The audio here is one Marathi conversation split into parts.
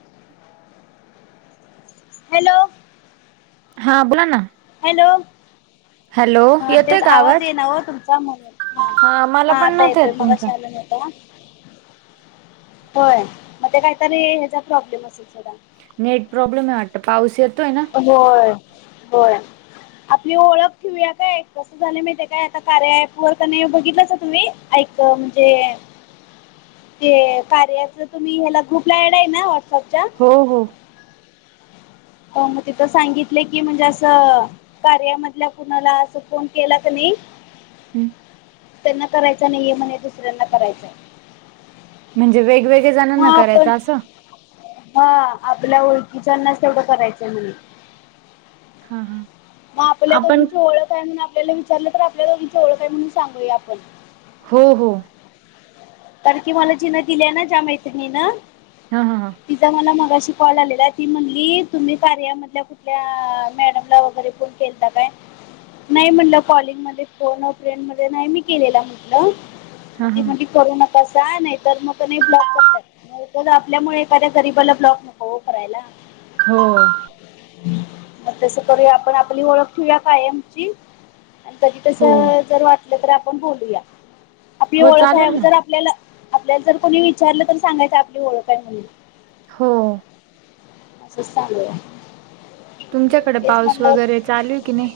[inaudible] हॅलो! हा बोला ना. हॅलो! हॅलो हा येतोय तेच का आवाज ये ना हो तुमचा म्हणून हा मला हा पण आता नव्हता येत येतोय तुमचा मगाशी अला नव्हता. होय मग ते काहीतरी ह्याचा प्रॉब्लेम असेल सोडा नेट प्रॉब्लेम आहे वाटतं पाऊस येतोय ना? होय होय. आपली ओळख ठेऊया काय कसं झालं माहिे ती काय आता कार्याअँप वर क नी बघितलासा तुम्ही ऐक म्हणजे [inaudible] ते कार्याचं तुम्ही ह्याला ग्रुप ला अँड आहे ना? व्हॉट्सअपच्या हो हो हो मग तिथं सांगितले की म्हणजे असं कार्यामधल्या कुणाला असं फोन केला क नाही हम्म त्यांना करायचा नाहीये म्हणे दुसऱ्यांना करायचंय म्हणजे वेगवेगळ्या जणांना मग आपण करायचं असं हा आपल्या ओळखीच्यांनाच तेवढं करायचंय म्हने हा हा मग आपल्या आपण दोघींची ओळख काय म्हणून आपल्याला विचारलं तर आपल्या दोघींची ओळख हाय म्हणून सांगूया आपण हो हो. कार की मला जीन दिल्या ना ज्या मैत्रिणीन हा हा हा तिचा मला मगाशी कॉल आलेला ती म्हणली तुम्ही कार्या मधल्या कुठल्या मॅडमला वगैरे फोन केलता काय नाही म्हटलं कॉलिंग मध्ये फोन अ फ्रेंड मध्ये नाही मी केलेला म्हटलं हा ग ते हा मणज करू नका असं नाही तर मग त नाही ब्लॉक करतात न आपल्यामुळे एखाद्या गरीबाला ब्लॉक नको ओ करायला हो मग तस करूया आपण आपली ओळख ठेऊया कायमची आणि कधी तस हो जर वाटलं तर आपण बोलूया आपली हो ओळख आहे चालेल ना अगोदर आपल्याला आपल्याला जर कोणी विचारलं तर सांगायचं आपली ओळखय म्हणून हो! असच सांगुया. तुमच्याकड पाऊस वगैरे चालू हे की नही.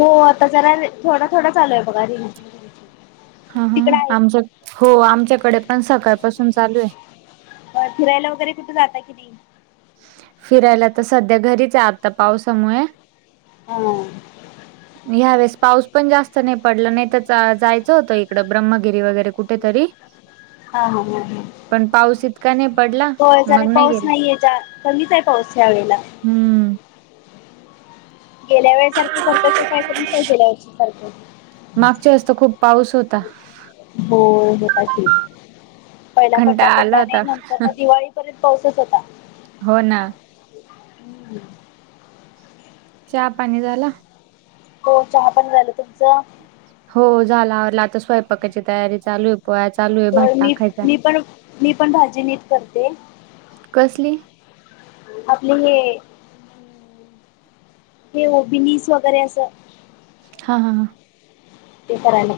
हो आता जराय थोडा, थोडा चालू आहे बघा रिंम हा ह आमच्या हो आमच्याकडे पण सकाळपासून चालू हे. फिरायला वगैरे कुठ जाता कि नाही. फिरायला तर सध्या घरीच आहे, आता पावसामुळे. ह! ह [inaudible] णी ह्यावेेळेस पाऊस पण जास्त नही पडला नही त जायचं होतं इकडं ब्रह्मगिरी वगैरे कुठेतरी. हा हा पण पाऊस इतका नाही पडला होय जरा मग नाही पाऊस गेलं नाहीयेजा. कमीच आहे पाऊस ह्या वेळेला. हूं! गेल्या वेळेसारखं करतो की काय [unintelligible] गेलया वर्षी सारखं मागच्या वेळेस त खूप पाऊस होता. हो होता की पहिला पडला कंटाळा आला पडला नाही होता नंतर म दिवाळी पर्यंत पाऊसच होता. हो ना. चहा पाणी झाला. चहा पाणी झाल तुमचं? हो झाल आवरलं आता स्वयंपाकाची तयारी चालू हे. पोळ्या चालूय. होय मी मी पण, मी पण भाजी निट करतेय. कसली आपले हे? हे हो बिनीस वगैरे असं. हा हा हां! ते करायला.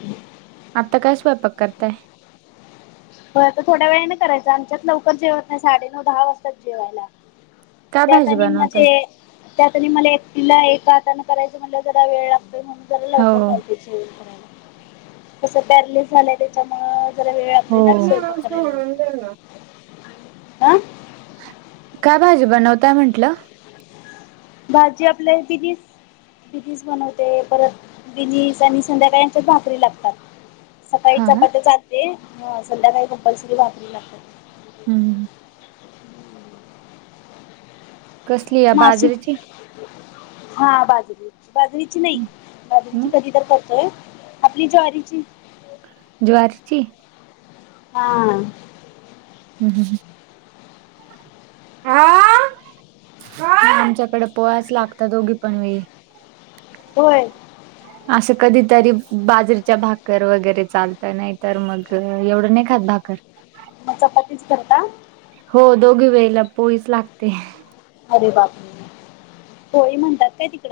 आता काय स्वयंपाक करताय. व्हयं आता थोड्या वेळा न करायचं आमच्यात लवकर जेवत नाही साडे नऊ, दहा, वाजता जेवायला. काय त्यात भाजी आणि बनवताय म्हजे. त्यात आणि मला एकटीला एका हातानं करायचं, म्हणल्या व जरा वेळ लागतोय, म्हणून जरा हो लवकर घालती. कस पॅरलीस झालंय, त्याच्यामूळ जरा वेळ लागतो. [unintelligible] स्वयंपाक करायला. हा [unintelligible] हा काय भाजी बनवताय म्हंटलं. भाजी आपल्या बीनिस. बिनीस बनवते, परत बिनीस आणि संध्याकाळी आमच्यात भाकरी लागतात. सकाळी हा चपात्या चालते, संध्याकाळी कंपल्सरी भाकरी लागत्यांत. हूं! कसली या बाजरी नाशिक ची. हा बाजरी, बाजरीची नही हं बाजरीची कधी तर करतोय. आपली ज्वारीची. ज्वारीची. हा! हूं हूं! हा! आमच्याकडे पोळ्याच्य लागता दोघी पण वेळी. होय! [inaudible] असं कधीतरी बाजरीच्या भाकर वगैरे चालतं, नाही तर मग एवढं नाही खात भाकर. म चपातीच करता. हो दोघी वेळीला पोळीच लागते. अरे बापू रे, पोळी म्हणतात काय तिकड.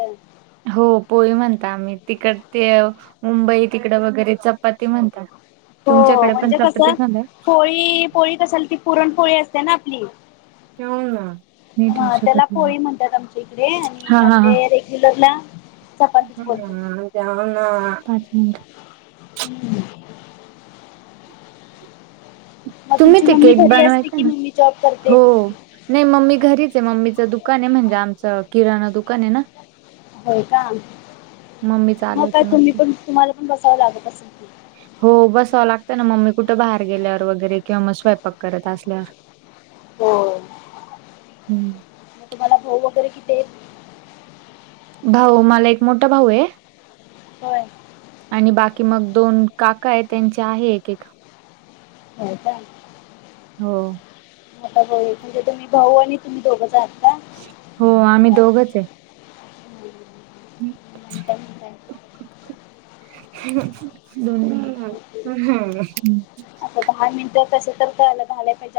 हो पोळी म्हणता आम्ही, तिकड ते मुंबई तिकड वगैरे चपाती म्हणतात. हो तुमच्याकडे पण म्हणजे चपती कसं झालं. पोळी पोळी कशाल ती पुरण पोळी असते ना आपली. हम्म. हा त्याला पोळी म्हणतात आमच्या इकडे आणि हा हा हा. आपले रेग्युलरला चपातीच बोलतात पाच मिनिट. [unintelligible] मग तुम्ही तुमची ते मम्मी केक घरी असते बनवायचे की ना, मम्मी जॉब करते हो. नाही मम्मी घरीच आहे मम्मीचा दुकान आहे म्हणजे आमचं किराणा दुकान आहे ना. होय का? मम्मी मग काय चालवते तुम्ही ते. पण तुम्हाला पण बसावं लागत असेल की. हो बसवा लागतं ना मम्मी कुठं बाहेर गेल्यावर वगैरे किंवा मग स्वयंपाक करत असल्या. [inaudible] हो, म तुम्हाला भाऊ वगैरे किती हाईत. भाऊ मला एक मोठा भाऊ आहे. होय. आणि बाकी मग दोन काका आहे त्यांचे आहे एक एक. हो का? हो, आता [unintelligible] म्हणजे तुम्ही भाऊ आणि तुम्ही दोघंच आहात का? हो आम्ही दोघच आहे. हम्म. [unintelligible] दोन. आता दहा मिनिटं कस तर [unintelligible]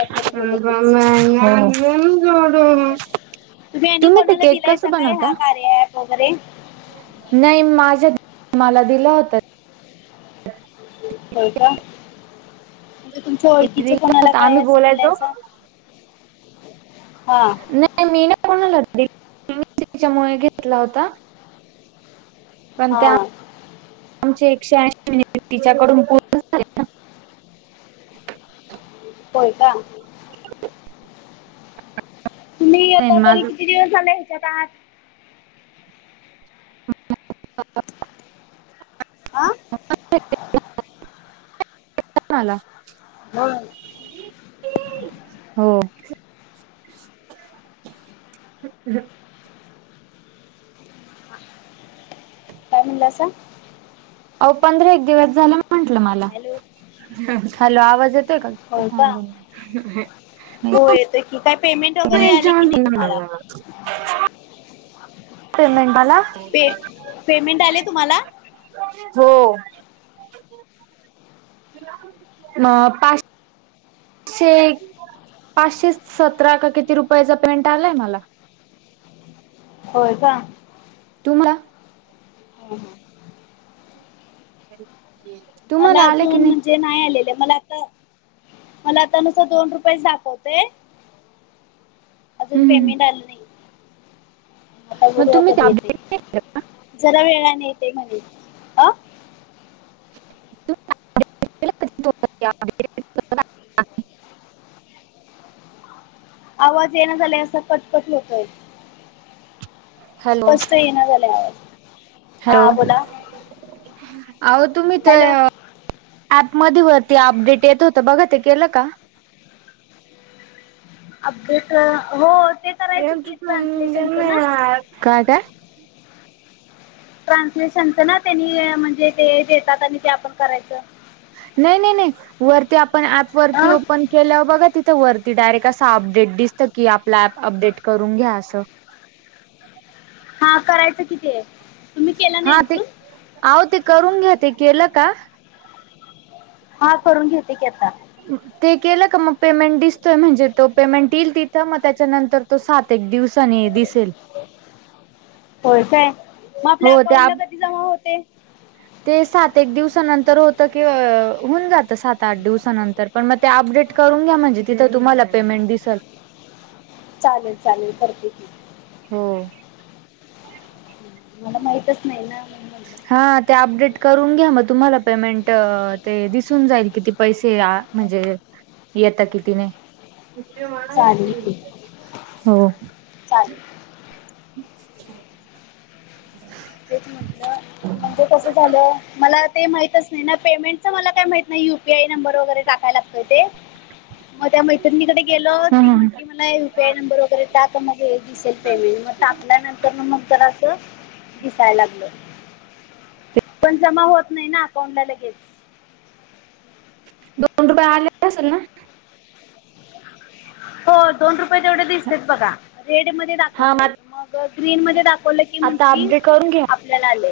आपल्याला बोलतच तुम्ही आणि ते कोणाला केक दिलायसा कसं काय बनवता? हा कार्य ॲप वगैरे. नाही माझ्या, मला दिला होता. होय काय? म्हणजे तुमच्या तिने ओळखीचं दिला कोणाला होता. काय आम्ही असं दिलायसा. बोलायचो हा. नाही मी नाही कोणाला [unintelligible] त्याच्यामुळे घेतला होता. पण हा त्या आमचे एकशे ऐशी मिनिटं तिच्याकडून पु होय का? आहे तुम्हीआता तरी माझं किती दिवस झाले ह्याच्यात आहात. [unintelligible] आ. [unintelligible] होय. हो. [unintelligible] काय म्हणला सा. आव पंधरा एक दिवस झाला म्हंटलं मला, हॅलो हॅलो आवाज येतोय का? [unintelligible] तेकी काय पेमेंट वगैरे आले की नाही तुम्हाला. पेमेंट आला. पे पेमेंट आले तुम्हाला हो. म पाच शे पाचशे सतरा का किती रुपयाचा पेमेंट आलाय मला. होय का? तुम्हाला हम्म हम्म [unintelligible] मला आलं की अजून म्हणजे ते नाही आलेलं मला आता मला आता नुसत दोन रुपयेच दाखवतय [inaudible] अजून हं, हं. पेमेंट आलं नाही आता मग बघूया तुम्ही ते कधी अपडेट येतंय नाही केलं. जरा वेळा न येतंय म्हणे अ [unintelligible] काय? आवाज येईना झालाय असा कटकट होतोय हॅलो, स्पष्ट येईना झाल्या आवाज हॅलो. हा बोला अहो तुम्ही हॅलो तर ऍप मध्ये वरती अपडेट येत होत बघा ते केलं का अपडेट हो तेच [unintelligible] काय काय ट्रान्सलेशनच ना त्यांनी म्हणजे ते देतात आणि ते आपण करायचं नाही नाही नाही वरती आपण ऍप वरती अ ओपन केल्यावर बघा तिथं वरती डायरेक्ट असं अपडेट दिसतं की आपलं ऍप अपडेट करून घ्या असं हा करायचं की ते तुम्ही केलं हा नाही ते अजून अहो ते करून घ्या ते केलं का हा करून घेते की आता ते केलं का मग पेमेंट दिसतोय म्हणजे तो पेमेंट येईल तिथं मग त्याच्यानंतर तो सात एक दिवस दिसेल होय काय मग आपल्या हो ते अकाउंटला अप कधी जमा होते ते सात एक दिवसानंतर होतं कि होऊन जातं सात आठ दिवसानंतर पण मग ते अपडेट करून घ्या म्हणजे तिथं तुम्हाला पेमेंट दिसलं चालेल चालेल करते की हो मला माहितच नाही ना म्हणून [inaudible] हा म्हटलं ते अपडेट करून घ्या मग तुम्हाला पेमेंट ते दिसून जाईल किती पैसे म्हणजे येत कितीने चालेल की हो चालेल [unintelligible] तेच म्हटलं म्हणजे कसं झालं मला ते माहितच नाही ना पेमेंटच मला काय माहीत नाही युपीआय नंबर वगैरे टाकाय लागतोय ते. मग त्या मैत्रिणीकडे गेलो हम्म ती हम्म. म्हटली मला पे नंबर वगैरे टाक मग दिसेल पेमेंट मग टाकल्यानंतर मग जरास दिसाय लागल पण जमा होत नाही ना अकाउंटला लगेच दोन रुपये आले असल ना हो दोन रुपये तेवढे दिसत बघा रेड मध्ये हा म मग ग्रीन मध्ये दाखवलं की आता म्हटली अपडेट करून घ्या आपल्याला आले.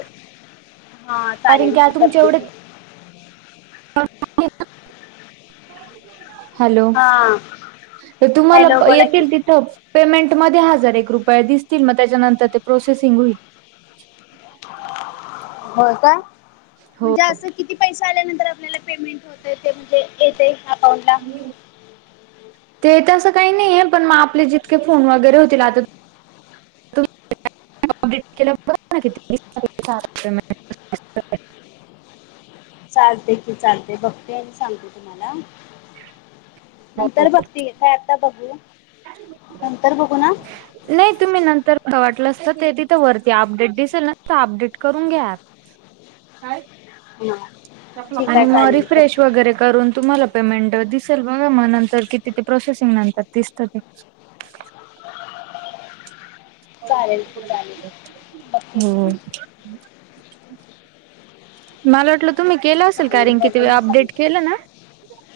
हा कारण चालेल की तुमचे करते की. एवढे [unintelligible] हॅलो हा तुम्हाला हॅलो बोला की येतील तिथंच. पेमेंट मध्ये हजार एक रुपये दिसतील मग त्याच्यानंतर ते प्रोसेसिंग होईल. हो का हो म्हणजे असं किती पैसे आल्यानंतर आपल्याला पेमेंट होतय ते म्हणजे येतेय आप ते तस काही नाहीये पण मग आपले जितके फोन वगैरे होतील आता कंप्लीट केल्यावर बघा ना किती दिसतय पेमेंट चालतय की चालते बघते आणि सांगते तुम्हाला. नंतर बघते घे काय आता बघू नंतर बघू ना? नाही तुम्ही नंतर वाटलंस तर ते तिथं वरती आपडेट दिसल ना तिथं आपडेट करून घ्या. काय? हा ठीक आणि आहे मग चालेल रिफ्रेश करते वगैरे करून, तुम्हाला पेमेंट दिसेल बघा म नंतर किती ते प्रोसेसिंग नंतर दिसतं ते. [inaudible] चालेल की चालेल बघते हो. मी मला वाटलं तुम्ही केलं आसेल चालेल कारन कि तुम्ही बघून आपडेट सांगते केलं ना?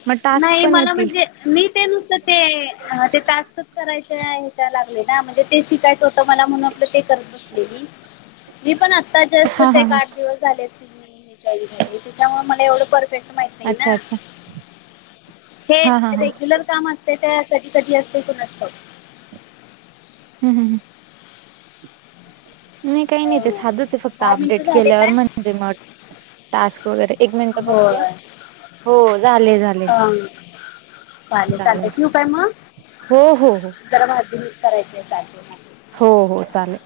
मग टास्क नाही पण मला येतील. म्हणजे मी ते नुसत ते हा ते टास्कच करायचे ह्याच्या लागले ना म्हणजे ते शिकायचं होतं मला म्हणटलो ते करत ब सलेली मी पण आता हा जस्टच हा एक हा आठ दिवस झाले असतील मी [unintelligible] झालो त्याच्यामुळ मला एवढं पर फेक्ट माहीत नाही अच्छा ना अच्छा हे हा हा हा रेग्युलर काम अस ते त्या कधी कधी असतोय कुणास ठाऊक? हू, हू, हू. नाही काही नाही हो ते साधच आहे फक्त दहा मिनिटं आपडेट झाले केल्यावर काय म्हणजे म टास्क वगैरे एक मिनट बघते होय हो झाले झाले. अं, चालेल चालल चालतंय ठेवू काय मग हो, हो, हो. जरा भाजी नीट करायची हाय काय ते मग? हो हो चाल